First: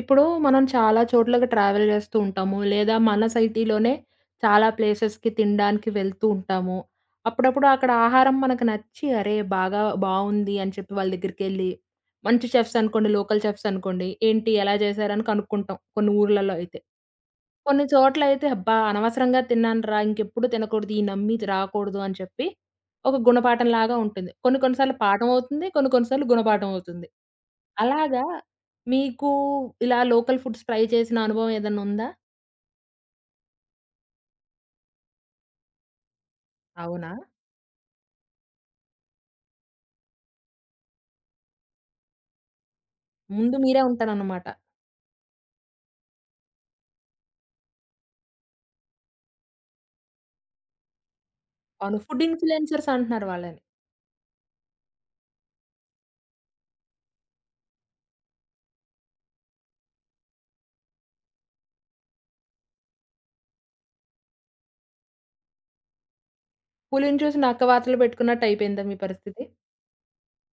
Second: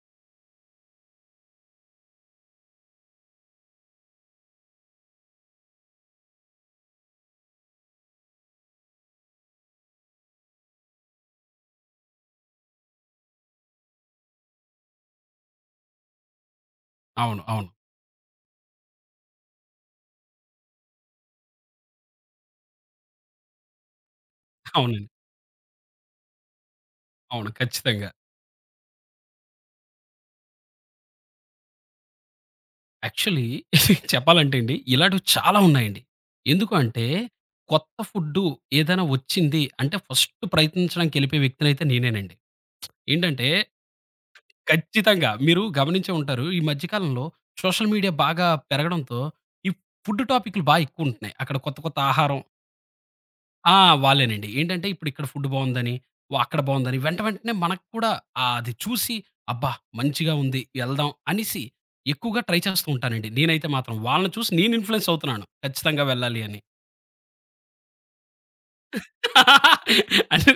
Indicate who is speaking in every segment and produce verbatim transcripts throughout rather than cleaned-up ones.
Speaker 1: ఇప్పుడు మనం చాలా చోట్లకు ట్రావెల్ జేస్తూ ఉంటాము. లేదా మన సైటీలోనే చాలా ప్లేసెస్‌కి తినడానికి వెళ్తూ ఉంటాము. అప్పుడప్పుడు అక్కడ ఆహారం మనకి నచ్చి అరే! బాగా బావుంది అని చెప్పి వాళ్ళ దగ్గరికెళ్ళి. మంచి చెఫ్స్ అనుకోండి లోకల్ చెఫ్స్ అనుకోండి. ఏంటి ఎలా జేశారని కనుక్కుంటాం కొన్ని ఊర్లలో అయితే.
Speaker 2: అవును. అవును.
Speaker 1: కొన్ని చోట్లలైయితే అబ్బా! అనవసరంగా తిన్నానురా! ఇంకెప్పుడు తినకూడదు. ఈ నమ్మిది రాకూడదు అని చెప్పి ఒక గుణపాఠంలాగా ఉంటుంది. కొన్ని కొన్ని సార్లు
Speaker 2: అవునండి.
Speaker 1: పాఠమవుతుంది. కొన్ని, కొన్ని సార్లు గుణపాఠమవుతుంది.
Speaker 2: అవును. ఖచ్చితంగా.
Speaker 1: అలాగా, మీకు ఇలా లోకల్ ఫుడ్స్ ట్రై చేసిన అనుభవం ఏదన్నా‌నుందా?
Speaker 2: యాక్చువలీ చెప్పాలంటే అండి ఇలాటివి చాలా ఉన్నాయండి. ఎందుకు అంటే
Speaker 1: అవునా?
Speaker 2: కొత్త ఫుడ్డు ఏదైనా ఒచ్చింది అంటే ఫస్టు ప్రయత్నించడానికేళ్ళిపోయే వ్యక్తనైతే నేనేనండి. ఏంటంటే
Speaker 1: ముందు మీరే ఉంటారన్నమాట.
Speaker 2: ఖచ్చితంగా. మీరు గమనించే ఉంటారు. ఈ మధ్య కాలంలో సోషల్ మీడియా బాగా పెరగడంతో ఈ ఫుడ్డు టాపికు‌లు బా యెక్కువుంటున్నాయి. అక్కడ కొత్త కొత్త
Speaker 1: అవును. ఫుడ్
Speaker 2: ఆహారం
Speaker 1: ఇన్‌ఫ్లూయెన్సర్స్ అంటున్నారు వాళ్ళని.
Speaker 2: ఆ! వాళ్ళేనండి. ఏంటంటే ఇప్పుడిక్కడ ఫుడ్డు బావుందని. వ అక్కడ బావుందని వెంట వెంటనే మనకి కూడా ఆహ్, అది చూసి అబ్బా! మంచిగా ఉంది ఎళ్దాం అనేసి ఎక్కువగా ట్రై చాస్తూ ఉంటానండి. నేనైతే మాత్రం. వాళ్ళని చూసి నేను ఇన్‌ఫ్లూయెన్స్ అవుతున్నాను ఖచ్చితంగా వెళ్ళాలి అని.
Speaker 1: పులిని చూసి నక్క వాతలు పెట్టుకున్నట్టయిపేయిందా మీ పరిస్థితి?
Speaker 2: అంటే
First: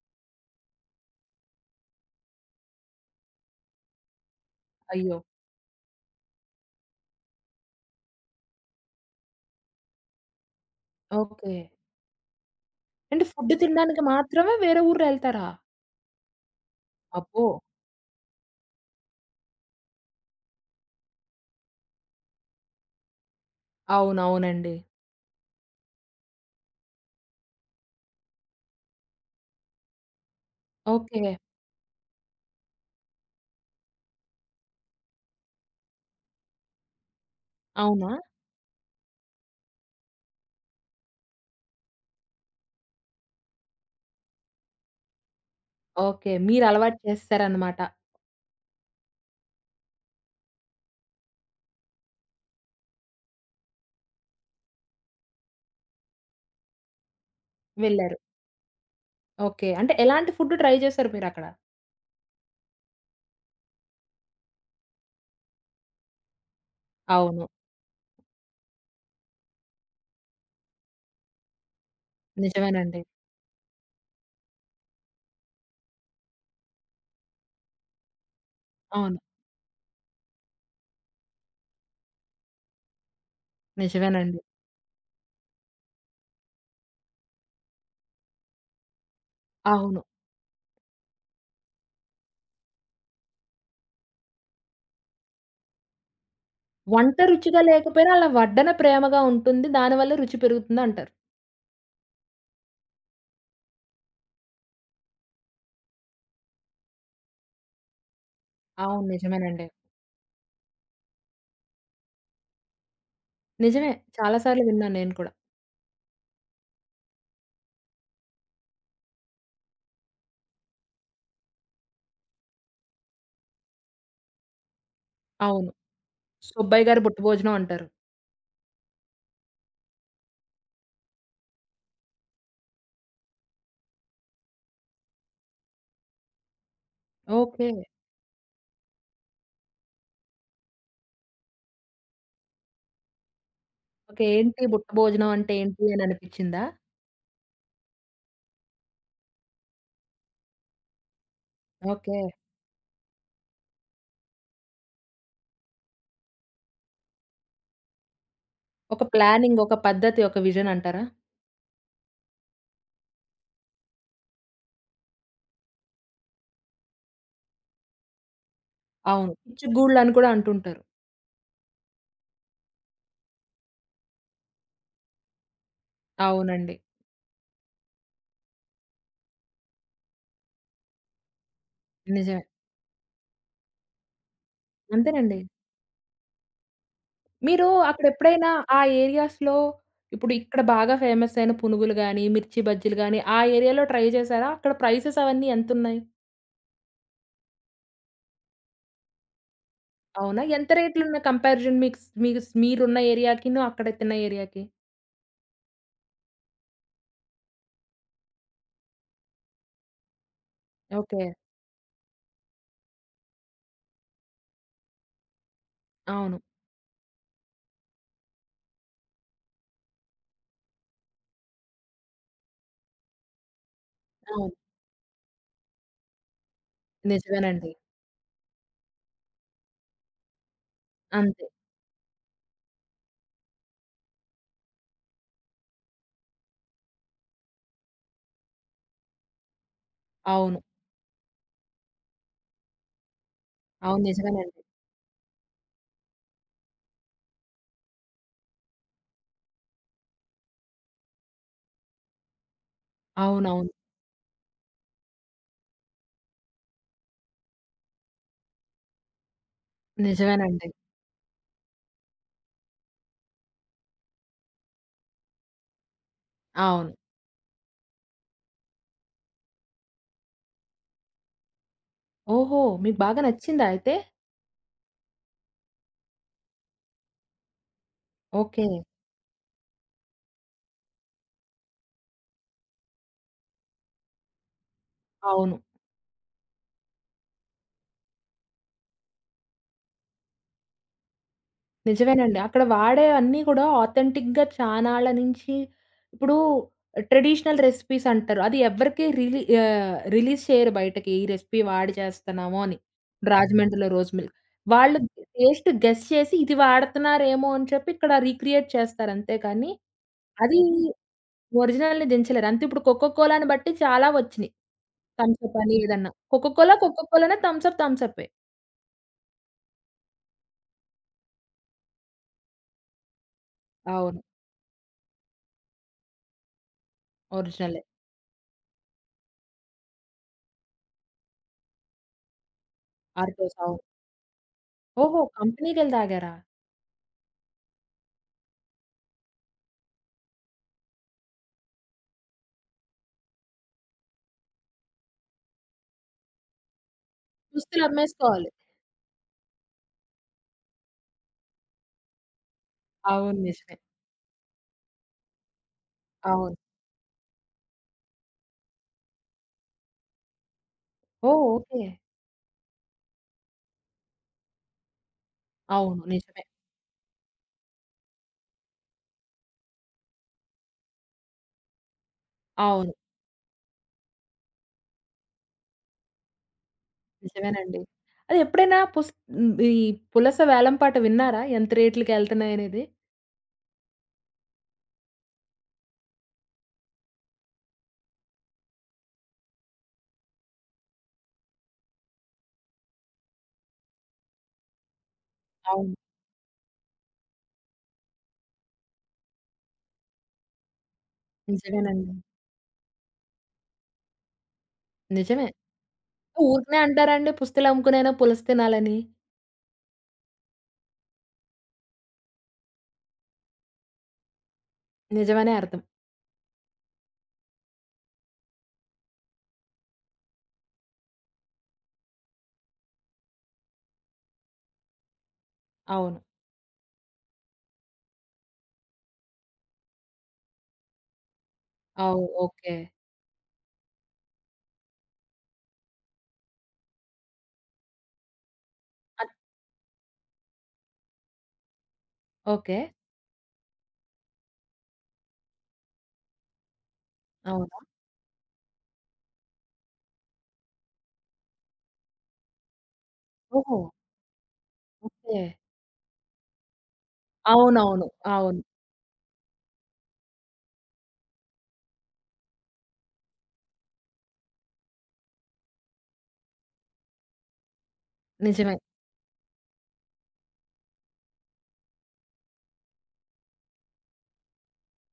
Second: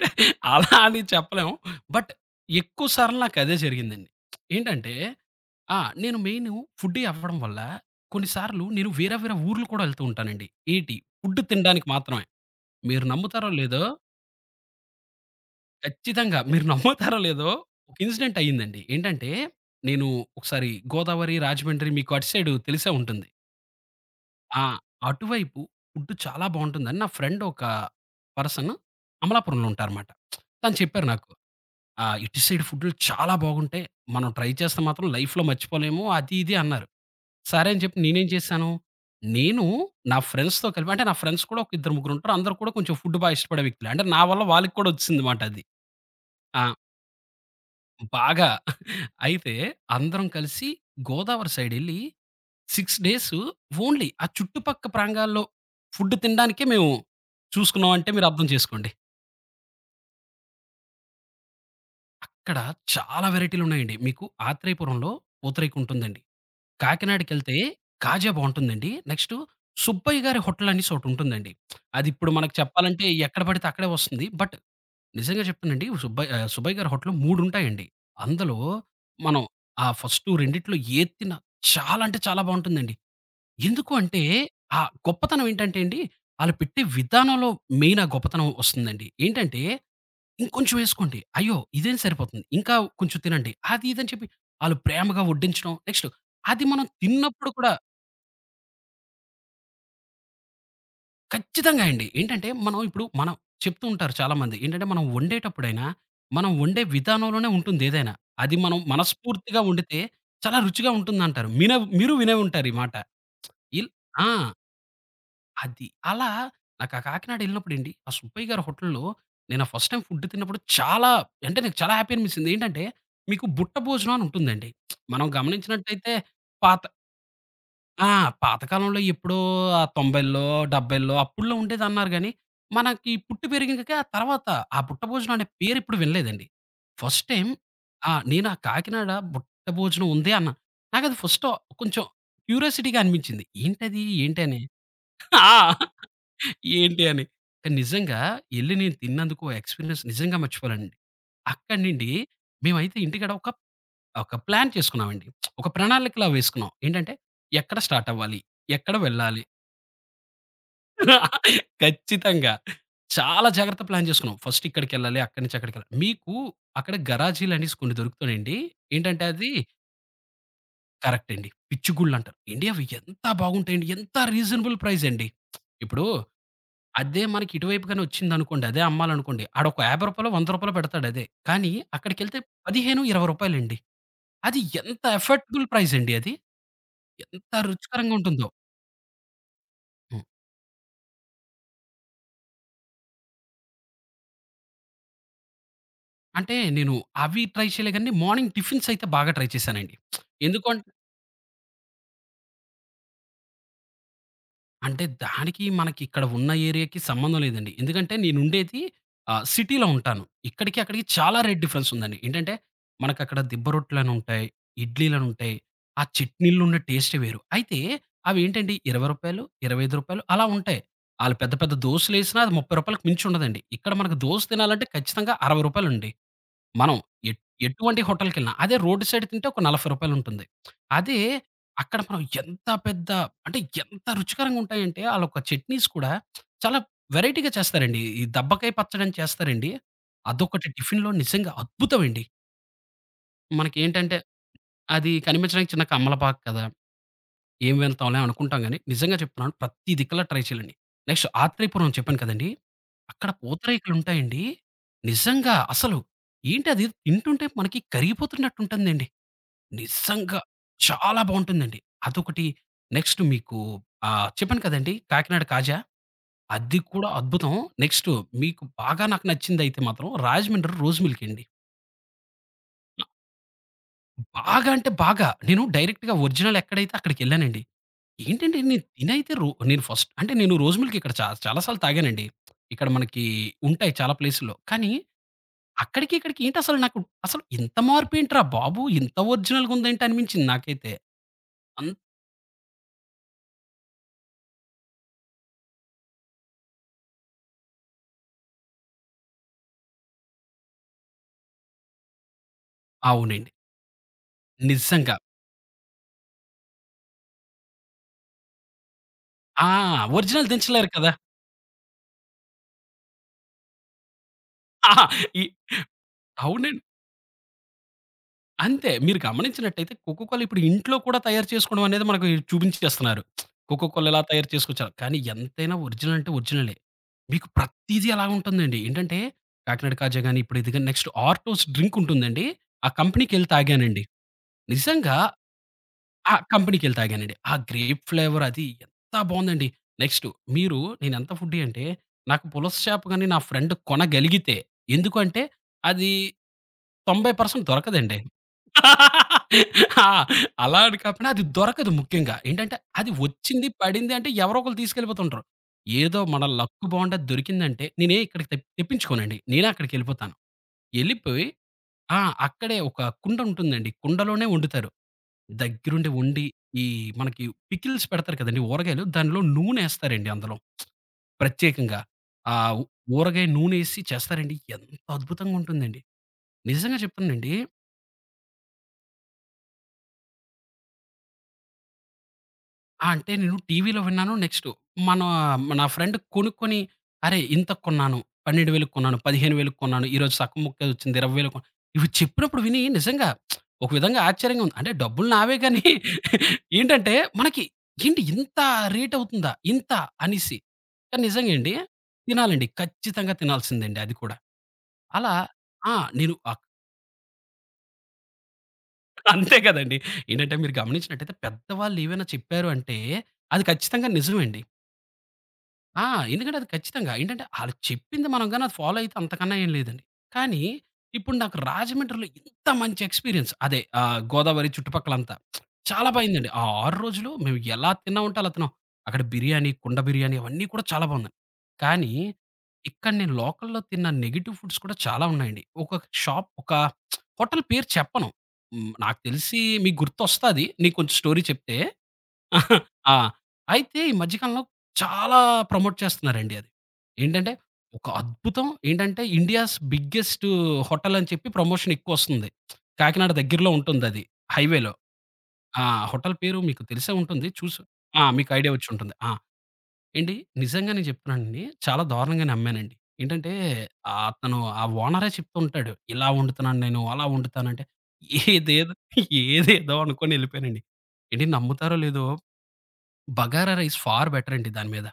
Speaker 2: అలా అని చెప్పలేం. బట్ ఎక్కువ సార్లు నాకదే జరిగిందండి. ఏంటంటే
Speaker 1: అయ్యో!
Speaker 2: ఆ! నేను మెయిను ఫుడ్డీ అవ్వడం వల్ల, కొన్నిసార్లు నేను వేర వేరా ఊరులు కూడా ఎళ్తూ ఉంటానండి. ఏంటి? Food
Speaker 1: okay.
Speaker 2: తినడానికి మాత్రమే. మీరు
Speaker 1: ఏంటి
Speaker 2: నమ్ముతారో
Speaker 1: ఫుడ్డు
Speaker 2: లేదో
Speaker 1: తిండానికి మాత్రమే వేరే ఊరెళ్తారా?
Speaker 2: ఖచ్చితంగా. మీరు నమ్ముతారో
Speaker 1: అబ్బో!
Speaker 2: లేదో! ఒక ఇన్సిడెంట్ అయిందండి. ఏంటంటే, నేను ఒకసారి గోదావరి, రాజమండ్రి మీకు అటు సైడు తెలిసే ఉంటుంది. ఆ!
Speaker 1: అవునవునండి.
Speaker 2: అటువైపు ఫుడ్డు చాలా బావుంటుందని నా ఫ్రెండొకా పర్సన్ అమలాపురంలో ఉంటారనమాట. తను చెప్పారు నాకు.
Speaker 1: ఓకే.
Speaker 2: ఆ! "ఇటు సైడ్ ఫుడ్డులు చాలా బాగుంటాయి. మనం ట్రై చేస్తే మాత్రం లైఫ్‌లో మర్చిపోలేము," అది ఇది అన్నారు. సరే అని జెప్పి
Speaker 1: అవునా!
Speaker 2: నేనేం చేశాను, నేను నా ఫ్రెండ్స్‌తో కలిపి అంటే, నా ఫ్రెండ్స్ కూడా ఒక ఇద్దరు ముగ్గురుంటారు. అందరూ కూడా కొంచెం ఫుడ్డు బాగిష్టపడే వ్యక్తులే. అంటే నా వల్ల వాళ్ళకి కూడా వచ్చేసిందిమాటది.
Speaker 1: ఓకే.
Speaker 2: ఆ!
Speaker 1: మీరలవాటు చేసేసారనమాట.
Speaker 2: బాగా అయితే అందరం కలిసి గోదావరి సైడెళ్ళి సిక్స్ డేస్ ఓన్లీ ఆ చుట్టుపక్క ప్రాంగాల్లో ఫుడ్డు తిండానికే మేము చూసుకున్నామంటే
Speaker 1: వెళ్లారు.
Speaker 2: మీరు అర్థం చేసుకోండి.
Speaker 1: ఓకే. అంటే ఎలాంటి ఫుడ్డు ట్రై చేసారు మీరక్కడ?
Speaker 2: అక్కడ చాలా వెరైటీలు ఉన్నాయండి. మీకు ఆత్రేయపురంలో పూతరేకుంటుందండి.
Speaker 1: అవును.
Speaker 2: కాకినాడకెళ్తే కాజా బాగుంటుందండి. నెక్స్టు సుబ్బయ్య గారి హోటలనేసి ఒకటుంటుందండి. అది ఇప్పుడు మనకు చెప్పాలంటే
Speaker 1: నిజమేనండి.
Speaker 2: ఎక్కడబడితే అక్కడే ఒస్తుంది. బట్, నిజంగా చెప్తునండి సుబ్బయ ఆహ్, సుబ్బయ్య గారి హోటల్లు మూడుంటాయండి. అందులో,
Speaker 1: అవును.
Speaker 2: మనం ఆ ఫస్టు రెండిట్లో ఏతిన్న చాలా అంటే చాలా బాగుంటుందండి. ఎందుకంటే
Speaker 1: నిజమేనండి.
Speaker 2: ఆ గొప్పతనం ఏంటంటే అండి, ఆలుపెట్టే విధానంలో మెయిన్ ఆ గొప్పతనం ఒస్తుందండి. ఏంటంటే
Speaker 1: అవును.
Speaker 2: ఇంకొంచెం యేసుకోండి, అయ్యో! ఇదేం సరిపోతుంది. ఇంకా కొంచెం తినండి. అది ఇదని చెప్పి వాళ్ళు ప్రేమగా ఓడ్డించడం. నెక్స్టు అది మనం
Speaker 1: వంట
Speaker 2: తిన్నప్పుడు
Speaker 1: రుచిగా
Speaker 2: కూడా
Speaker 1: లేకపోయినా, అలా వడ్డన ప్రేమగా ఉంటుంది. దానివల్లే రుచి పెరుగుతుందంటారు.
Speaker 2: ఖచ్చితంగా అండి. ఏంటంటే మనం ఇప్పుడు, మనం చెప్పుతూ ఉంటారు చాలామంది. ఏంటంటే మనం ఓండేటప్పుడైనా, మనం ఓండే విధానంలోనే ఉంటుంది ఏదైనా. అది మనం
Speaker 1: అవును.
Speaker 2: మనస్ఫూర్తిగా
Speaker 1: నిజమేనండి.
Speaker 2: ఓండితే చాలా రుచిగా ఉంటుందంటారు. మినే మీరు వినే ఉంటారు ఈ మాట.
Speaker 1: నిజమే.
Speaker 2: ఇల్ ఆ!
Speaker 1: చాలా సార్లు విన్నాను నేను కూడా.
Speaker 2: అది. అలా నాకు ఆ కాకినాడ ఎళ్ళినప్పుడండి. ఆ సుబ్బయ్య గారి హోటల్‌లో నేను ఆ ఫస్ట్ టైమ్ ఫుడ్ తిన్నప్పుడు చాలా అంటే, నేను చాలా హ్యాపీ అనిపిస్తుంది. ఏంటంటే మీకు బుట్ట భోజనం అని ఉంటుందండి. మనం
Speaker 1: అవును.
Speaker 2: గమనించినట్టయితే పాత
Speaker 1: సుబ్బయ్య గారి బుట్ట భోజనం అంటారు.
Speaker 2: ఆ! పాతకాలంలో ఎప్పుడో తొంభై‌లో డెబ్బై‌లో అప్పుడు‌లో ఉండేదన్నారు గానీ. మనకి పుట్టి పెరిగక తర్వాత, ఆ బుట్ట భోజనం అనే పేరు ఎప్పుడు వినలేదండి. First time
Speaker 1: okay.
Speaker 2: ఆ! నేను ఆ కాకినాడ బుట్ట భోజనం ఉంది అన్న. నాకది ఫస్టొ కొంచెం. క్యూరోసిటీగా అనిపించింది. ఏంటది,
Speaker 1: ఓకే.
Speaker 2: ఏంటని.
Speaker 1: ఏంటి, బుట్ట భోజనం
Speaker 2: ఆ!
Speaker 1: అంటే ఏంటి అని అనిపించిందా?
Speaker 2: ఏంటి అని. నిజంగా ఎళ్లి నేను తిన్నందుకు ఎక్స్‌పీరియన్స్ నిజంగా మర్చిపోలేనండి. అక్కడి నుండి,
Speaker 1: ఓకే.
Speaker 2: మేమైతే ఇంటికడ ఒక ఒక ప్లాన్ చేసుకున్నామండి. ఒక ప్రణాళికలా వేసుకున్నాం. ఏంటంటే, ఎక్కడ స్టార్ట్ అవ్వాలి, ఎక్కడ
Speaker 1: ఒక
Speaker 2: వెళ్ళాలి.
Speaker 1: ప్లానింగ్, ఒక పద్ధతి, ఒక్క విజన్ అంటారా?
Speaker 2: ఖచ్చితంగా. చాలా జాగ్రత్తగా ప్లాన్ జేసుకున్నాం. ఫస్టిక్కడికెళ్ళాలి, అక్కడి నుంచి అక్కడికెళ్ళాలి. మీకు అక్కడ గరాజీలు అనేసి కొన్ని దొరుకుతన్నాయండి. ఏంటంటే
Speaker 1: అవును.
Speaker 2: అవి
Speaker 1: పిచ్చు గూళ్ళ అని కూడా అంటుంటారు.
Speaker 2: కరెక్ట్ అండి. పిచ్చిగుుళ్ళు అంటారు. ఎండి అవి ఎంత బాగుంటాయండి, ఎంత రీజనబుల్ ప్రైజ్ అండి. ఇప్పుడు.
Speaker 1: అవునండి.
Speaker 2: అదే మనకి ఇటువైపుగానొచ్చిందనుకోండి. అదే అమ్మాలనుకోండి. ఆడు ఒక యాభై రూపాయాలో వంద రూపాయాలో పెడతాడు అదే. కానీ, అక్కడికెళ్తే
Speaker 1: నిజామే.
Speaker 2: పది‌హేను ఇరవై రూపాయాలండీ. అది ఎంత
Speaker 1: అంతేనండి.
Speaker 2: ఎఫెక్టబుల్ ప్రైజండి అది. ఎంత
Speaker 1: మీరు
Speaker 2: రుచికరంగా ఉంటుందో.
Speaker 1: అప్పుడెప్పుడైనా ఆహ్, ఏరియాస్‌లో
Speaker 2: హ్మ్.
Speaker 1: ఇప్పుడు ఇక్కడ బాగా ఫేమస్సయిన పునుగులు గాని, మిర్చి బజ్జీలు గాని ఆ ఏరియాలో ట్రై చేశారా? అక్కడ ప్రైసెసవన్నీ ఎంతున్నాయి?
Speaker 2: అంటే, నేను అవి ట్రై చేయలేగానీ, మార్నింగ్ టిఫిన్సయితే బాగా ట్రై చేశానండి.
Speaker 1: అవునా?
Speaker 2: ఎందుకు
Speaker 1: ఎంత
Speaker 2: అన్
Speaker 1: రేట్లున్నాయి కంపారిజన్ మీక్స్ మీస్ మీరున్న ఏరియాకిను, అక్కడ తిన్న ఏరియాకి?
Speaker 2: అంటే దానికి, మనకి ఇక్కడ ఉన్న ఏరియాకి సంబంధం లేదండి. ఎందుకంటే నేను ఉండేది, ఆహ్, సిటీలో ఉంటాను. ఇక్కడికి, అక్కడికి
Speaker 1: ఓకే.
Speaker 2: చాలా రేట్ డిఫరెన్సుందండి. ఏంటంటే, మనకక్కడ దిబ్బ రొట్లను ఉంటాయి, ఇడ్లీలను ఉంటాయి ఆ
Speaker 1: అవును.
Speaker 2: చట్నీళ్ళో ఉన్న టేస్టే వేరు. అయితే ఆవివేనటంటే, ఇరవై రూపాయలు, ఇరవైఐదు రూపాయలు అలా ఉంటాయి. ఆళ్ళు పెద్ద, పెద్ద దోసులేసినా అది ముప్పైరూపాయాలకి మించుండదండి. ఇక్కడ మనకు దోసు
Speaker 1: అవును.
Speaker 2: తినాలంటే ఖచ్చితంగా, అరవైరుపాయలు అండి. మనం ఎట్
Speaker 1: నిజమేనండి.
Speaker 2: ఎటువంటి హోటల్‌కేళ్లిన. అదే రోడ్డు సైడ్ తింటే ఒక నాలబై రూపాయలు ఉంటుంది. అదె
Speaker 1: అంతే.
Speaker 2: అక్కడ మనం ఎంత పెద్ద అంటే, ఎంత రుచికరంగా ఉంటాయంటే, ఆళ్ళ యొక్క చట్నీస్ కూడా చాలా వెరైటీగా చేస్తారండి. ఈ ఈ దబ్బకాయ పచ్చడని చేస్తారండి.
Speaker 1: అవును.
Speaker 2: అదొకటి టిఫిన్‌లో నిజంగా అద్భుతం అండి.
Speaker 1: అవును.
Speaker 2: మనకేంటంటే
Speaker 1: నిజమేనండి.
Speaker 2: అది కనిపించడానికి చిన్న కమ్మలపాక కదా! ఏం వెళ్తాంలే అనుకుంటాం గానీ, నిజంగా చెప్తున్నాను ప్రతి దిక్కలా ట్రై చేయలండి. నెక్స్ట్ ఆత్రేయపురం చెప్పాను కదండీ! అక్కడ
Speaker 1: అవునవును.
Speaker 2: పూతరేకులుంటాయండి, నిజంగా అసలు ఏంటది తింటుంటే మనకి కరిగిపోతున్నటుంటుందండి. నిజంగా
Speaker 1: నిజమేనండి.
Speaker 2: చాలా బావుంటుందండి. అదొకటి, నెక్స్ట్ మీకు ఆహ్, చెప్పాను కదండీ కాకినాడ కాజా. అది
Speaker 1: అవును.
Speaker 2: కూడా అద్భుతం. నెక్స్ట్ మీకు బాగా నాకు నచ్చింధైతే మాత్రం రాజమండ్రి రోస్ మిల్క్ అండి.
Speaker 1: ఓహో! మీకు
Speaker 2: ఆ!
Speaker 1: బాగా నచ్చిందా అయితే?
Speaker 2: బాగా అంటే బాగా నేను డైరెక్ట్‌గా ఒరిజినల్ ఎక్కడైతే అక్కడికెళ్ళానండి. ఏంటంటే నేను
Speaker 1: ఓకే.
Speaker 2: తినైతే రో నేను ఫస్ట్ అంటే నేను రోస్ మిల్క్ ఇక్కడ చాల చాలా సార్లు తాగానండి. ఇక్కడ మనకి ఉంటాయి చాలా ప్లేసుల్లో. కానీ,
Speaker 1: అవును.
Speaker 2: అక్కడికి ఇక్కడికి ఏంటసలు నాకు, అసలు ఇంత మార్పేంట్రా బాబు! ఇంత ఒరిజినల్‌గా ఉందేంటనిపించింది నాకైతే. అంత
Speaker 1: నిజమేనండి. అక్కడ వాడేవన్నీ కూడా ఆథెంటిక్‌గా చాన్నాళ్ళ నుంచి ఇప్పుడు ట్రెడిషనల్ రెసిపీస్ అంటారు. అది ఎవరికే రిలీ ఆహ్, రిలీజ్ చేయరు బయటకి. "ఈ రెసిపీ వాడి చేస్తున్నాము" అని.
Speaker 2: అవునండి.
Speaker 1: రాజమండ్రిలో రోస్ మిల్క్ వాళ్ళు
Speaker 2: నిజంగా.
Speaker 1: టేస్ట్ గెస్ చేసి ఇది వాడుతున్నారేమో అని చెప్పి ఇక్కడ రీక్రియేట్ చేస్తారంతే
Speaker 2: ఆ!
Speaker 1: కానీ,
Speaker 2: ఒరిజినల్
Speaker 1: అది
Speaker 2: దించలేరు కదా!
Speaker 1: ఒరిజినల్‌ని దించలేరు. అంతే ఇప్పుడు కొక్క కోలాని బట్టి చాలా ఒచ్చినయి,
Speaker 2: ఆహా! ఈ
Speaker 1: తంసప్ అని ఏదన్నా.
Speaker 2: అవునం
Speaker 1: కొక్కకోలా కొక్కకోలానే, థంసప్ థమ్సప్పే.
Speaker 2: అంతే, మీరు గమనించినట్టయితే 'కోకోకోల' ఇప్పుడు, ఇంట్లో కూడా తయారు చేసుకోవడం అనేది, మనకు చూపించేస్తున్నారు. కోకోకోల ఎలా
Speaker 1: అవును.
Speaker 2: తయారు చేసుకోవచ్చారు కానీ, ఎంతైనా ఒరిజినల్ అంటే ఒరిజినలే. మీకు
Speaker 1: ఒరిజినలే.
Speaker 2: ప్రతీది ఎలా ఉంటుందండి. ఏంటంటే, కాకినాడ కాజా గాని, ఇప్పుడు ఇదిగాని నెక్స్ట్ ఆర్టోస్ డ్రింక్ ఉంటుందండి, ఆ కంపెనీకెళ్ళి
Speaker 1: అరిటోస్. అవును
Speaker 2: తాగానండి. నిజంగా,
Speaker 1: ఓహో! కంపెనీకెళ్ళి తాగారా?
Speaker 2: ఆ కంపెనీకెళ్ళి తాగానండి. ఆ! గ్రేప్ ఫ్లేవర్ అదీ, ఎంత బావుందండి! నెక్స్ట్ మీరు నేను ఎంత ఫుడ్డి అంటే, నాకు పులస చేపగాని, నా ఫ్రెండ్ కొనగలిగితే, ఎందుకుఅంటే, అదీ, తొంబై పర్సెంట్ దొరకదండి.
Speaker 1: పుస్తెలమ్మేసుకోవాలి.
Speaker 2: ఆ! అలా అని కాకుండా అది దొరకదు ముఖ్యంగా. ఏంటంటే అది
Speaker 1: అవును.
Speaker 2: వచ్చింది
Speaker 1: నిజమే.
Speaker 2: పడింది అంటే, ఎవరో ఒకళ్ళు తీసుకెళ్ళిపోతుంటారు. ఏదో మన
Speaker 1: అవును.
Speaker 2: లక్కు బావుండి దొరికిందంటే, నేనే ఇక్కడికి తెప్ తెప్పించుకోనండి. నేనే అక్కడికెళ్ళిపోతాను.
Speaker 1: ఓహ్!
Speaker 2: ఎళ్ళిపోయి,
Speaker 1: ఓకే.
Speaker 2: ఆ! అక్కడే, ఒక కుండ ఉంటుందండి. కుండలోనే వండుతారు.
Speaker 1: అవును.
Speaker 2: దగ్గరుండి
Speaker 1: నిజమే.
Speaker 2: వండి, ఈ మనకి పికిల్స్ పెడతారు కదండీ, ఊరగాయలు. దానిలొ నూనెేస్తారండి అందులో, ప్రత్యేకంగా. ఆ
Speaker 1: అవును.
Speaker 2: ఊరగాయ నూనెేసి చేస్తారండి. ఎంత అద్భుతంగా ఉంటుందండి. నిజంగా చెప్పందండి
Speaker 1: నిజమేనండి. అది ఎప్పుడైనా పుస్ ఈ పులస వేలం పాట విన్నారా? ఎంత రేట్లకెళ్తున్నాయినేది?
Speaker 2: ఆ! అంటే, నేను టీవీలో విన్నాను. నెక్స్టు మనా నా ఫ్రెండ్ కొనుక్కొని "అరే ఇంతకు కొన్నాను. పన్నెండు వేలకు కొన్నాను, పదిహేను వేలకు కొన్నాను. ఈరోజు సగం ముక్కే వచ్చింది ఇరవై వేలకు" ఇవి చెప్పినప్పుడు వినీ, నిజంగా, ఒక విధంగా ఆశ్చర్యంగా ఉంది. అంటే డబ్బులు నావేగానీ
Speaker 1: అవును.
Speaker 2: ఏంటంటే మనకి ఏంటి ఇంత రేట్ అవుతుందా? ఇంతా! అనేసి. నిజంగా అండి.
Speaker 1: నిజమేనండి.
Speaker 2: తినాలండి. ఖచ్చితంగా తినాల్సిందండి అది కూడా. అలా
Speaker 1: నిజమే.
Speaker 2: ఆ! నేను అక్
Speaker 1: ఊరికినే అంటారండి, పుస్తెలు అమ్ముకునేైనా పులస తినాలని.
Speaker 2: అంతే కదండీ! ఏంటంటే, మీరు గమనించినట్టైతే, పెద్దవాళ్ళేమైనా చెప్పారు అంటే, అది ఖచ్చితంగా నిజమండి.
Speaker 1: నిజమనే అర్థం.
Speaker 2: ఆ! ఎందుకంటే అది ఖచ్చితంగా. ఏంటంటే ఆళ్లు చెప్పింది మనం గాని అది ఫాలో అయితే అంతకన్నా ఏం లేదండి. కానీ, ఇప్పుడు నాకు రాజమండ్రిలో ఎంత మంచి ఎక్స్‌పీరియన్స్. అదే ఆహ్, గోదావరి చుట్టుపక్కలంతా, చాలా బా
Speaker 1: అవును.
Speaker 2: అయిందండి. ఆ ఆరు రోజులు మేము ఎలా తిన్నామంటే అలా తిన్నాం. అక్కడ బిర్యానీ, కుండ బిర్యానీ అవన్నీ కూడా చాలా బావున్నాయి. కానీ,
Speaker 1: అవు. ఓకే.
Speaker 2: ఇక్కడ నేను లోకల్‌లో తిన్న నెగీటివ్ ఫుడ్స్ కూడా చాలా ఉన్నాయండి. ఒకొక షాప్, ఒకా హోటలు పేరు చెప్పను. హ్మ్. నాకు
Speaker 1: అ
Speaker 2: తెలిసి మీకు గుర్తొస్తది. నీకు కొంచెం స్టోరీ చెప్తే.
Speaker 1: ఓకే.
Speaker 2: ఆ! అయితే ఈ మధ్య కాలంలో చాలా ప్రమోట్ చేస్తున్నారండి అది. ఏంటంటే,
Speaker 1: అవునా?
Speaker 2: ఒక అద్భుతం ఏంటంటే ఇండియాస్ బిగ్గెస్టు హోటలని చెప్పి ప్రమోషనెక్కువొస్తుంది. కాకినాడ దగ్గరలో
Speaker 1: ఓహో!
Speaker 2: ఉంటుందది, హైవేలో.
Speaker 1: ఓకే.
Speaker 2: ఆ! హోటలు పేరు మీకు తెలిసే ఉంటుంది. చూసు
Speaker 1: అవునవును.
Speaker 2: ఆ! మీకు
Speaker 1: అవును.
Speaker 2: ఐడియా వచ్చుంటుంది. ఆ! ఏండి నిజంగానే చెప్తున్నానండి చాలా దారుణంగా నమ్మానండి. ఏంటంటే ఆహ్, అతను ఆ ఓనరే చెప్తూ ఉంటాడు. ఇలా వండుతున్నాను నేను, అలా వండుతానంటే,
Speaker 1: నిజమే.
Speaker 2: ఏదేదు ఏదేదో అనుకొనెళ్ళిపోయానండి. ఏండి, నమ్ముతారో లేదో, బగారా రైస్ ఫార్ బెటరండి దాని మీద.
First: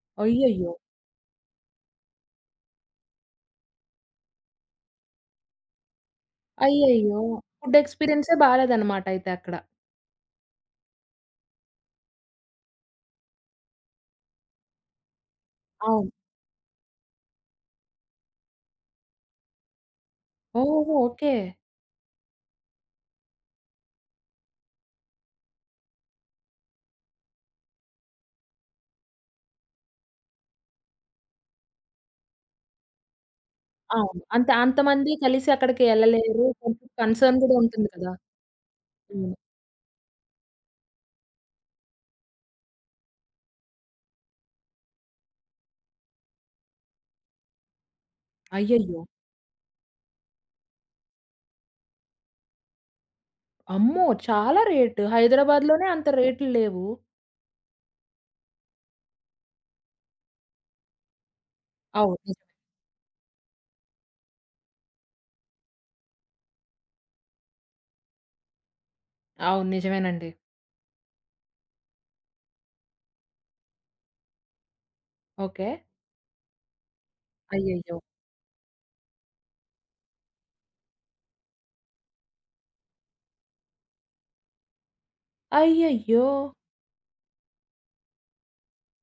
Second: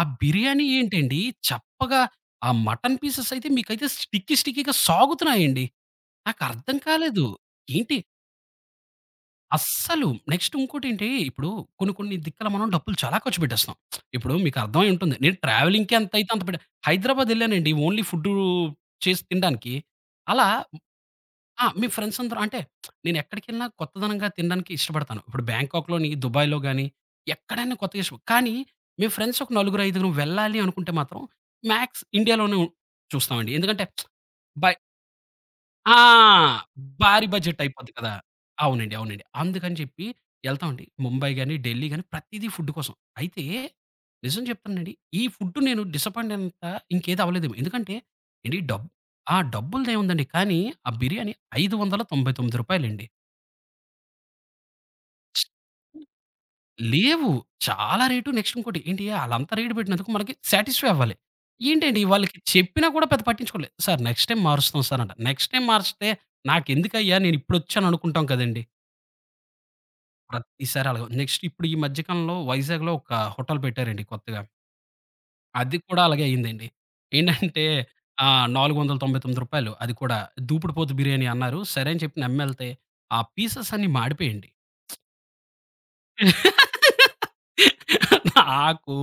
Speaker 2: ఆ బిర్యానీ
Speaker 1: అయ్యయ్యో!
Speaker 2: ఏంటండి చప్పగా, ఆ మటను పీసెస్ అయితే మీకైతే స్టిక్కీ, స్టిక్కీగా సాగుతున్నాయండి. నాకర్థం
Speaker 1: అయ్యయ్యో!
Speaker 2: కాలేదు.
Speaker 1: ఫుడ్
Speaker 2: ఏంటి
Speaker 1: ఎక్స్పీరియన్స్ బాలేదనమాటయితే అక్కడ.
Speaker 2: అస్సలు. నెక్స్ట్ ఉంకోటేంటి ఇప్పుడు కొన్ని కొన్ని దిక్కుల మనం డబ్బులు చాలా ఖర్చుపెట్టేస్తాం. ఇప్పుడు మీకర్థమై ఉంటుంది. నేను ట్రావెలింగ్‌కే
Speaker 1: అవును.
Speaker 2: ఎంతయితే అంత పెడ హైదరాబాద్ ఎళ్ళానండి ఓన్లీ ఫుడ్డూ చేసి తిండానికి. అలా
Speaker 1: ఓహో! ఓకే.
Speaker 2: ఆ! మేం ఫ్రెండ్సందరం అంటే నేనెక్కడికెళ్ళినా కొత్తదనంగా తినడానికి ఇష్టపడతాను. ఇప్పుడు బ్యాంకాక్‌లోని, దుబాయ్‌లోగాని ఎక్కడైనా కొత్తగా ఇష్టం కానీ మేం ఫ్రెండ్సొక నలుగురైదుగురు వెళ్ళాలి అనుకుంటే మాత్రం మ్యాక్స్ ఇండియాలోనే ఉ చూస్తామండి. ఎందుకంటే
Speaker 1: అవును. అంతే,
Speaker 2: బై
Speaker 1: అంతమంది కలిసి అక్కడికి
Speaker 2: ఆ!
Speaker 1: ఎళ్ళలేరు. కొంచం
Speaker 2: భారీ
Speaker 1: కన్సర్న్ కూడా
Speaker 2: బడ్జెట్
Speaker 1: ఉంటుంది
Speaker 2: అయిపోద్ది
Speaker 1: కదా!
Speaker 2: కదా! అవునండి. అవునండి.
Speaker 1: హ్మ్.
Speaker 2: అందుకని చెప్పి ఎళ్తామండి. ముంబై గాని, ఢిల్లీ గాని ప్రతీదీ ఫుడ్డు కోసం. అయితే నిజం చెప్తున్నానండి, ఈ ఫుడ్డు నేను డిసప్పాయింటైనంత ఇంకేదవ్వలేదేమో. ఎందుకంటే, ఏండి డబ్
Speaker 1: అయ్యయ్యో!
Speaker 2: ఆ! డబ్బుల్దేముందండి. కానీ ఆ బిర్యానీ ఐదువందల తొంభై తొమ్మిది రూపాయలండి.
Speaker 1: అమ్మో! చాలా రేటు. హైదరాబాద్‌లోనే అంత రేట్లు లేవు.
Speaker 2: లేవు. చాలా రేటు నెక్స్ట్ ఇంకోటి, ఏంటి ఆళ్ళంతా రేటు పెట్టినందుకు మనకి సాటిస్ఫై అవ్వాలి. ఏంటండి
Speaker 1: అవును. నిజమే.
Speaker 2: వాళ్ళకి చెప్పినా కూడా పెద్ద పట్టించుకోలేదు. సారు, నెక్స్ట్ టైమ్ మారుస్తాం సారు అంట. నెక్స్ట్ టైమ్ మారిస్తే, నాకెందుకయ్యా నేనిప్పుడొచ్చాను అనుకుంటాం కదండీ.
Speaker 1: అవును. నిజమేనండి.
Speaker 2: ప్రతిసారి అలాగుంది. నెక్స్టిప్పుడు ఈ మధ్య కాలంలో వైజాగ్‌లో ఒక హోటల్ పెట్టారండి కొత్తగా. అది
Speaker 1: ఓకే.
Speaker 2: కూడా అలాగే అయిందండి. ఏంటంటే
Speaker 1: అయ్యయ్యో!
Speaker 2: ఆహ్, నాలుగువందల తొంబైతొమ్మిది రూపాయలు అది కూడా దూపిడుపోతు బిర్యానీ అన్నారు. సరే, అని చెప్పి నమ్మెళ్తే ఆ పీసెస్ అన్నీ మాడిపోయాయండి.
Speaker 1: అయ్యయ్యో!
Speaker 2: నాకు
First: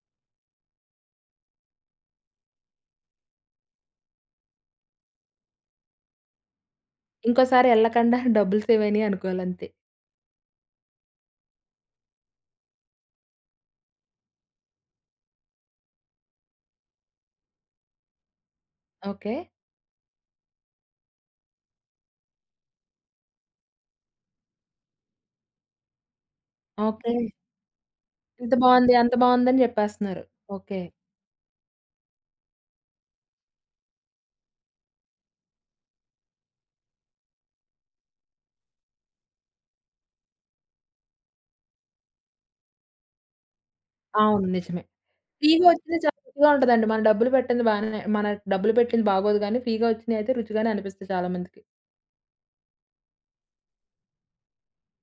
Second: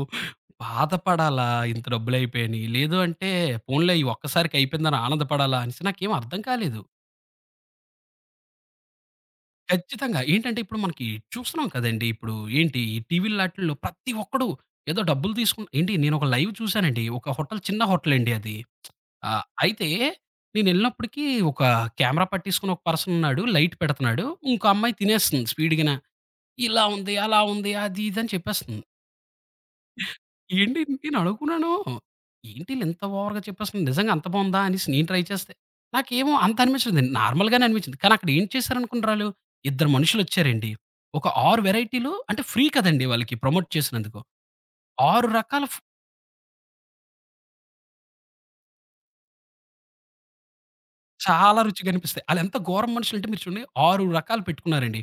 Speaker 2: బాధపడాలా ఇంత డబ్బులయిపోయాని, లేదు అంటే పోనిలే ఈ ఒక్కసారికయిపోయిందని ఆనందపడాలా అనేసి నాకేమర్థం కాలేదు.
Speaker 1: ఇంకోసారి ఎళ్ళకండా డబ్బులు సేవైనయనుకోవాలంతే.
Speaker 2: ఖచ్చితంగా. ఏంటంటే ఇప్పుడు మనకి చూస్తున్నాం కదండీ, ఇప్పుడు ఏంటి ఈ టీవీలాటిల్లో ప్రతి ఒక్కడు ఏదో డబ్బులు తీసుకు ఏంటి, నేనొక లైవ్ చూసానండి. ఒక హోటల్ చిన్న హోటల్ అండి అది.
Speaker 1: ఓకే.
Speaker 2: ఆహ్, అయితే నేనెళ్ళినప్పటికి ఒక కెమెరా పట్టేసుకొని ఒక పర్సనున్నాడు, లైట్ పెడుతున్నాడు. ఇంకో అమ్మాయి తినేస్తుంది స్పీడ్‌గానా. ఇలా ఉంది,
Speaker 1: ఓకే.
Speaker 2: అలా ఉంది, అది, ఇది అని
Speaker 1: ఎంత
Speaker 2: చెప్పేస్తుంది.
Speaker 1: బావుంది, అంత బాగుందని చెప్పేస్తున్నారు. ఓకే.
Speaker 2: ఏండి నేనడుకున్నాను, ఏంటిలింత ఓవర్‌గా చెప్పేస్తుంది, నిజంగా అంత బాగుందా అనేసి, నేను ట్రై చేస్తే, నాకేమో అంత అనిపించలేదండి. నార్మల్‌గానే అనిపించింది. కానక్కడ ఏం చేశారనుకున్నరాలు, ఇద్దరు మనుషులొచ్చారండి. ఒక ఆరు వెరైటీలు అంటే, ఫ్రీ కదండీ వాళ్ళకి ప్రమోట్ చేసినందుకు.
Speaker 1: అవును. నిజమే.
Speaker 2: ఆరు రకాల
Speaker 1: ఫ్రీగా
Speaker 2: ఫ్
Speaker 1: వచ్చింది చాలా రుచిగా ఉంటదండి. మన డబ్బులు పెట్టింది బానే మన డబ్బులు పెట్టింది బాగోదు గాని, ఫ్రీగా వచ్చింది అయితే రుచిగానే అనిపిస్తది
Speaker 2: చాలా
Speaker 1: చాలామందికి.
Speaker 2: రుచిగనిపిస్తాయి. ఆలెంత ఘోరం మనుషులు అంటే మీరు చూడండి, ఆరు రకాలు పెట్టుకున్నారండి.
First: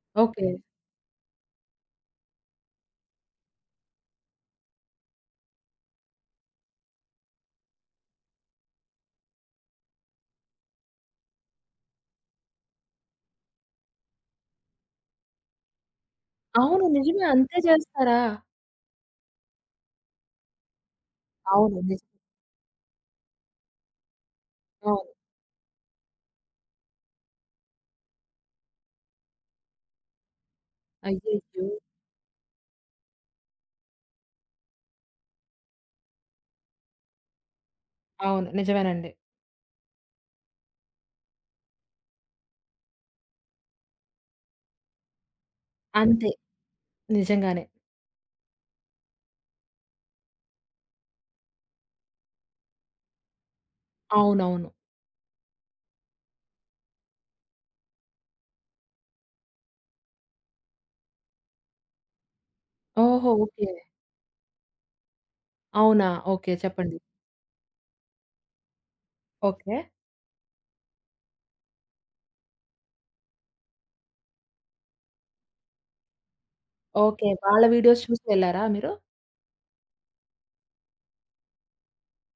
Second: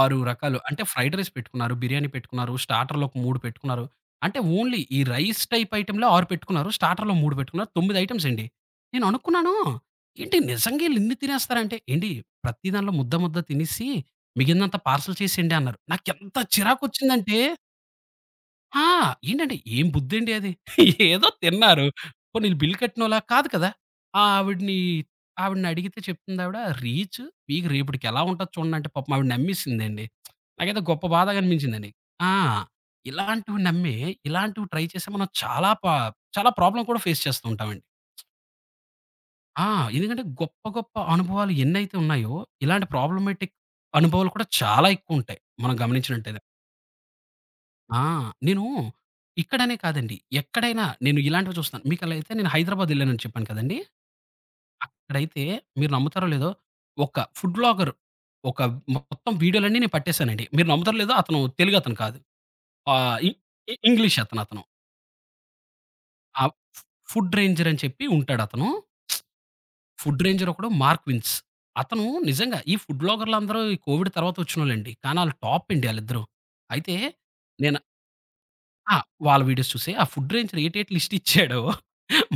Speaker 2: ఆరు
Speaker 1: ఓకే.
Speaker 2: రకాలు అంటే ఫ్రైడ్ రైస్ పెట్టుకున్నారు, బిర్యానీ పెట్టుకున్నారు, స్టార్టర్లు ఒక మూడు పెట్టుకున్నారు. అంటే ఓన్లీ ఈ రైస్ టైప్ ఐటెమ్‌లే ఆరు పెట్టుకున్నారు. స్టార్టర్లు ఓ మూడు పెట్టుకున్నారు. తొమ్మిది ఐటెమ్సండి. నేననుకున్నాను, ఏంటి నిజంగా ఈళ్ళిన్ని తినేస్తారా అంటే ఏండి ప్రతి దాంట్లో ముద్ద, ముద్ద తినేసి మిగిలిందంతా పార్సల్ చేసేయండి అన్నారు. నాకెంత
Speaker 1: అవును. నిజమే
Speaker 2: చిరాకొచ్చిందంటే
Speaker 1: అంతే చేస్తారా?
Speaker 2: ఆ! ఏంటండి ఏం బుద్ధండి అది. ఏదో
Speaker 1: అవును.
Speaker 2: తిన్నారు.
Speaker 1: నిజం.
Speaker 2: పోనీళ్ళు బిల్ కట్టినోలా కాదు కదా! ఆ ఆవిడని.
Speaker 1: అవును.
Speaker 2: ఆవిడనడిగితే చెప్తుందావిడా రీచ్ మీకు రేపటికి ఎలా ఉంటది చూడండి అంటే పాపం ఆవిడ నమ్మేసిందండి. నాకైతే గొప్ప బాధ
Speaker 1: అయ్యయ్యో!
Speaker 2: గనిపించిందండి. ఆ! ఇలాంటివి నమ్మే ఇలాంటివి ట్రై చేసి మనం చాలా పా చాలా ప్రాబ్లమ్ కూడా ఫేస్ చేస్తూ ఉంటామండి.
Speaker 1: అవును. నిజమేనండి.
Speaker 2: ఆ! ఎందుకంటే గొప్ప గొప్ప అనుభవాలు ఎన్నైతే ఉన్నాయో ఇలాంటి ప్రాబ్లమాటిక్ అనుభవాలు కూడా చాలా ఎక్కవుంటాయి. మనం
Speaker 1: అంతే.
Speaker 2: గమనించినట్టేదె.
Speaker 1: నిజంగానే.
Speaker 2: ఆ! నేను, ఇక్కడనే కాదండి. ఎక్కడైనా నేను ఇలాంటివి చూస్తాను. మీకలా అయితే నేను హైదరాబాద్ యెళ్ళానని చెప్పాను కదండి!
Speaker 1: అవునవును.
Speaker 2: అక్కడైతే మీరు నమ్ముతారో లేదో, ఒక ఫుడ్ వ్లాగర్. ఒక మొత్తం వీడియోలన్నీ నేను పట్టేశానండి. మీరు నమ్మదరులేదు అతను తెలుగతను కాదు. ఆ!
Speaker 1: ఓహో!
Speaker 2: ఇ
Speaker 1: ఓకే.
Speaker 2: ఇ ఇంగ్లీష్ అతను అతను.
Speaker 1: అవునా?
Speaker 2: ఆ!
Speaker 1: ఓకే.
Speaker 2: ఫు
Speaker 1: చెప్పండి.
Speaker 2: ఫుడ్ రేంజర్ అని చెప్పి ఉంటాాడు అతను.
Speaker 1: ఓకే.
Speaker 2: ఫుడ్ రేంజర్ ఒకడు 'మార్క్విన్స్'. అతను నిజంగా ఈ ఫుడ్ వ్లాగరలందరు. ఈ కోవిడ్ తర్వాత ఒచ్చినోళ్ళండి. కానీ ఆళ్ళు టాప్ అండి ఆళ్ళిద్దరు. అయితే.
Speaker 1: ఓకే. వాళ్ళ
Speaker 2: నేను
Speaker 1: వీడియోస్ చూసి ఎళ్లారా మీరు?
Speaker 2: ఆ! వాళ్ళ వీడియోస్ చూసే ఆ ఫుడ్ రేంజర్ ఏటేటి లిస్ట్ ఇచ్చాడో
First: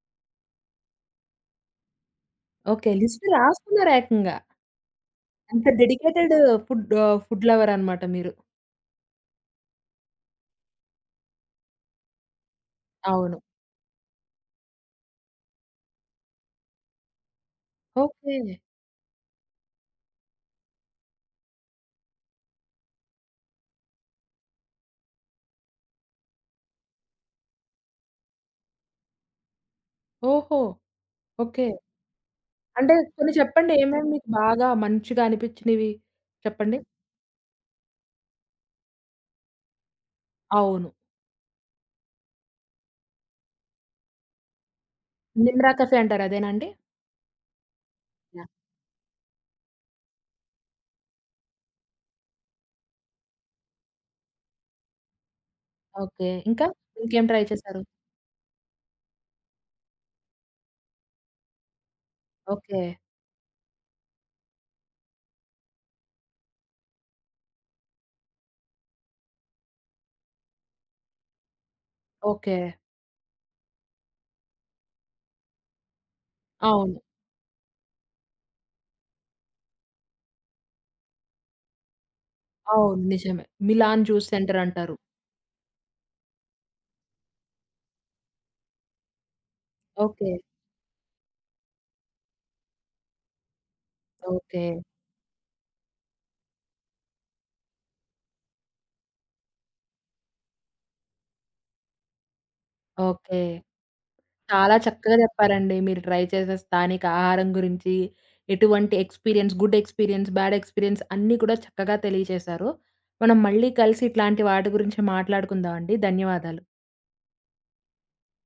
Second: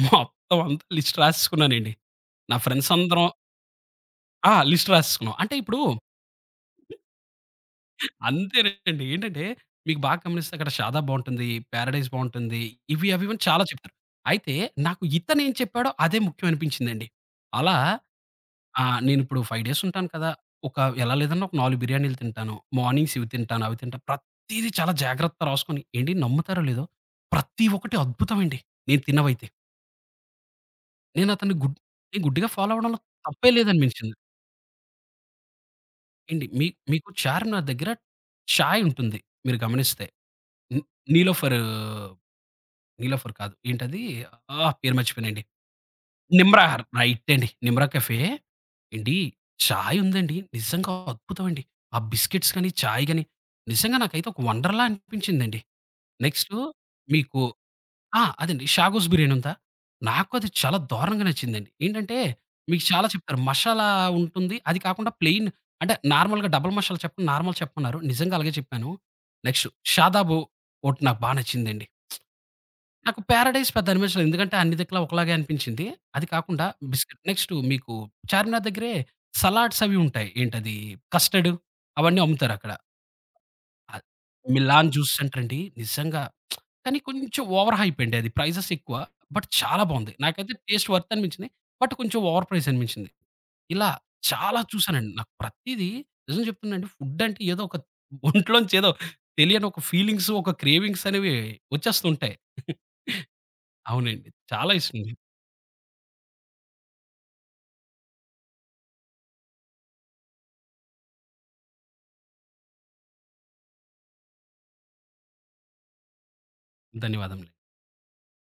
Speaker 2: మొత్తం అంత లిస్ట్ రాసేసుకున్నానండి. నా ఫ్రెండ్స్
Speaker 1: ఓకే.
Speaker 2: అందరం
Speaker 1: లిస్ట్ రాసుకున్నారేకంగా.
Speaker 2: ఆ! లిస్ట్ రాసేసుస్తున్నాం. అంటే
Speaker 1: అంత
Speaker 2: ఇప్పుడు
Speaker 1: dedicated food ah, food lover అనమాట మీరు?
Speaker 2: అంతేనండి. ఏంటంటే మీకు బాగా గమనిస్తే అక్కడ షాదాబ్ బావుంటుంది. పారడైస్ బావుంటుంది. ఇవి
Speaker 1: అవును.
Speaker 2: అవివన్నీ చాలా చెప్పారు. అయితే నాకు ఇతనేం చెప్పాడో అదే ముఖ్యం అనిపించిందండి. అలా
Speaker 1: ఓకే.
Speaker 2: ఆ! నేను ఇప్పుడు ఫైవ్ డేస్ ఉంటాను కదా! ఒక ఎలా లేదనా ఒక నాలుగు బిర్యానీలు తింటాను. మార్నింగ్స్ ఇవి తింటాను. అవి తింటా. ప్రతీదీ చాలా జాగ్రత్త రాసుకొని ఏండి నమ్ముతారో లేదో? ప్రతి ఒక్కటి అద్భుతమ అండి నేను తిన్నవైతే.
Speaker 1: ఓహో!
Speaker 2: నేనతన్ని
Speaker 1: ఓకే.
Speaker 2: గుడ్డి గుడ్డిగా ఫాలో
Speaker 1: అంటే
Speaker 2: అవ్వడంలో
Speaker 1: కొన్ని
Speaker 2: తప్పే
Speaker 1: చెప్పండి ఏమేమి
Speaker 2: లేదనిపించింది.
Speaker 1: మీకు బాగా మంచిగా అనిపించినవి,
Speaker 2: ఏండి మీకు
Speaker 1: చెప్పండి?
Speaker 2: మీకు చార్మినార్ దగ్గర ఛాయ్ ఉంటుంది. మీరు గమనిస్తే! హ్మ్
Speaker 1: అవును.
Speaker 2: 'నీలోఫరు' 'నిలోఫర్' కాదు, ఏంటది ఆహ్, పేరు మర్చిపోయనేంటి?
Speaker 1: 'నిమ్రా కఫె' అంటారు అదేనాండి?
Speaker 2: నిమ్రాార్ రైటండి. 'నిమ్రా కేఫె'.
Speaker 1: యాహ్!
Speaker 2: ఏండి చాయ్ ఉందండి, నిజంగా అద్భుతమండి. ఆ బిస్కెట్స్ గాని, చాయ్ గాని, నిజంగా నాకైతే ఒక వండర్‌ల అనిపించిందండి.
Speaker 1: ఓకే.
Speaker 2: నెక్స్టు
Speaker 1: ఇంకా ఇంకేం
Speaker 2: మీకు
Speaker 1: ట్రై చేసారు?
Speaker 2: ఆ! అదండి. 'షాగోస్' బిర్యాని ఉందా? నాకది చాలా దారుణంగా నచ్చిందండి. ఏంటంటే
Speaker 1: ఓకే.
Speaker 2: మీకు చాలా చెప్పారు. మషాలా ఉంటుంది. అది కాకుండా ప్లెయిన్ అంటే నార్మల్‌గా డబల్ మషాలా చెప్ నార్మల్‌ చెప్పమన్నారు. నిజంగా అలాగే చెప్పాను. నెక్స్టు షాదాబు ఒకటి నాకు బా నచ్చిందండి.
Speaker 1: ఓకే.
Speaker 2: నాకు 'పారాడైస్' పెద్ద అనిపించలేదు ఎందుకంటే అన్ని దిక్కులా ఒకలాగే అనిపించింది. అది కాకుండా
Speaker 1: అవును.
Speaker 2: బిస్కట్ నెక్స్టు మీకు 'చార్మినార్' దగ్గరే సలాడ్స్ అవి ఉంటాయి, ఏంటది కస్టర్డు అవన్నీ అమ్ముతారక్కడ.
Speaker 1: అవును నిజమే,
Speaker 2: ఆహ్
Speaker 1: 'మిలాన్ జూస్ సెంటర్'
Speaker 2: 'మిల్లాన్
Speaker 1: అంటారు.
Speaker 2: జూస్' సెంటరండి. నిజంగా, కానీ కొంచెం ఓవర్‌హైపండి, అది ప్రైజెస్ ఎక్కువ. బట్ చాలా బావుంది.
Speaker 1: ఓకే.
Speaker 2: నాకైతే టేస్ట్ వర్త్ అనిపించినియి. బట్ కొంచెం ఓవర్ ప్రైస్ అనిపించింది. ఇలా చాలా
Speaker 1: ఓకే.
Speaker 2: చూసానండి. నాకు ప్రతీదీ నిజం చెప్తునానండి ఫుడంటే ఏదో ఒక ఒంట్లోంచేదో తెలియని ఒక ఫీలింగ్సు ఒక క్రేవింగ్సనేవి వచ్చేస్తూ ఉంటాయి.
Speaker 1: ఓకే.
Speaker 2: అవునండి. చాలా
Speaker 1: చాలా
Speaker 2: ఇష్టం.
Speaker 1: చక్కగా చెప్పారండి. మీరు ట్రై చేసే స్థానిక ఆహారం గురించి ఎటువంటి experience, good experience, bad experience అన్నీ కూడా చక్కగా తెలియజేశారు. మనం మళ్ళీ కలిసి ఇట్లాంటి వాటి గురించి మాట్లాడుకుందామండి. ధన్యవాదాలు.
Speaker 2: ధన్యవాదములు.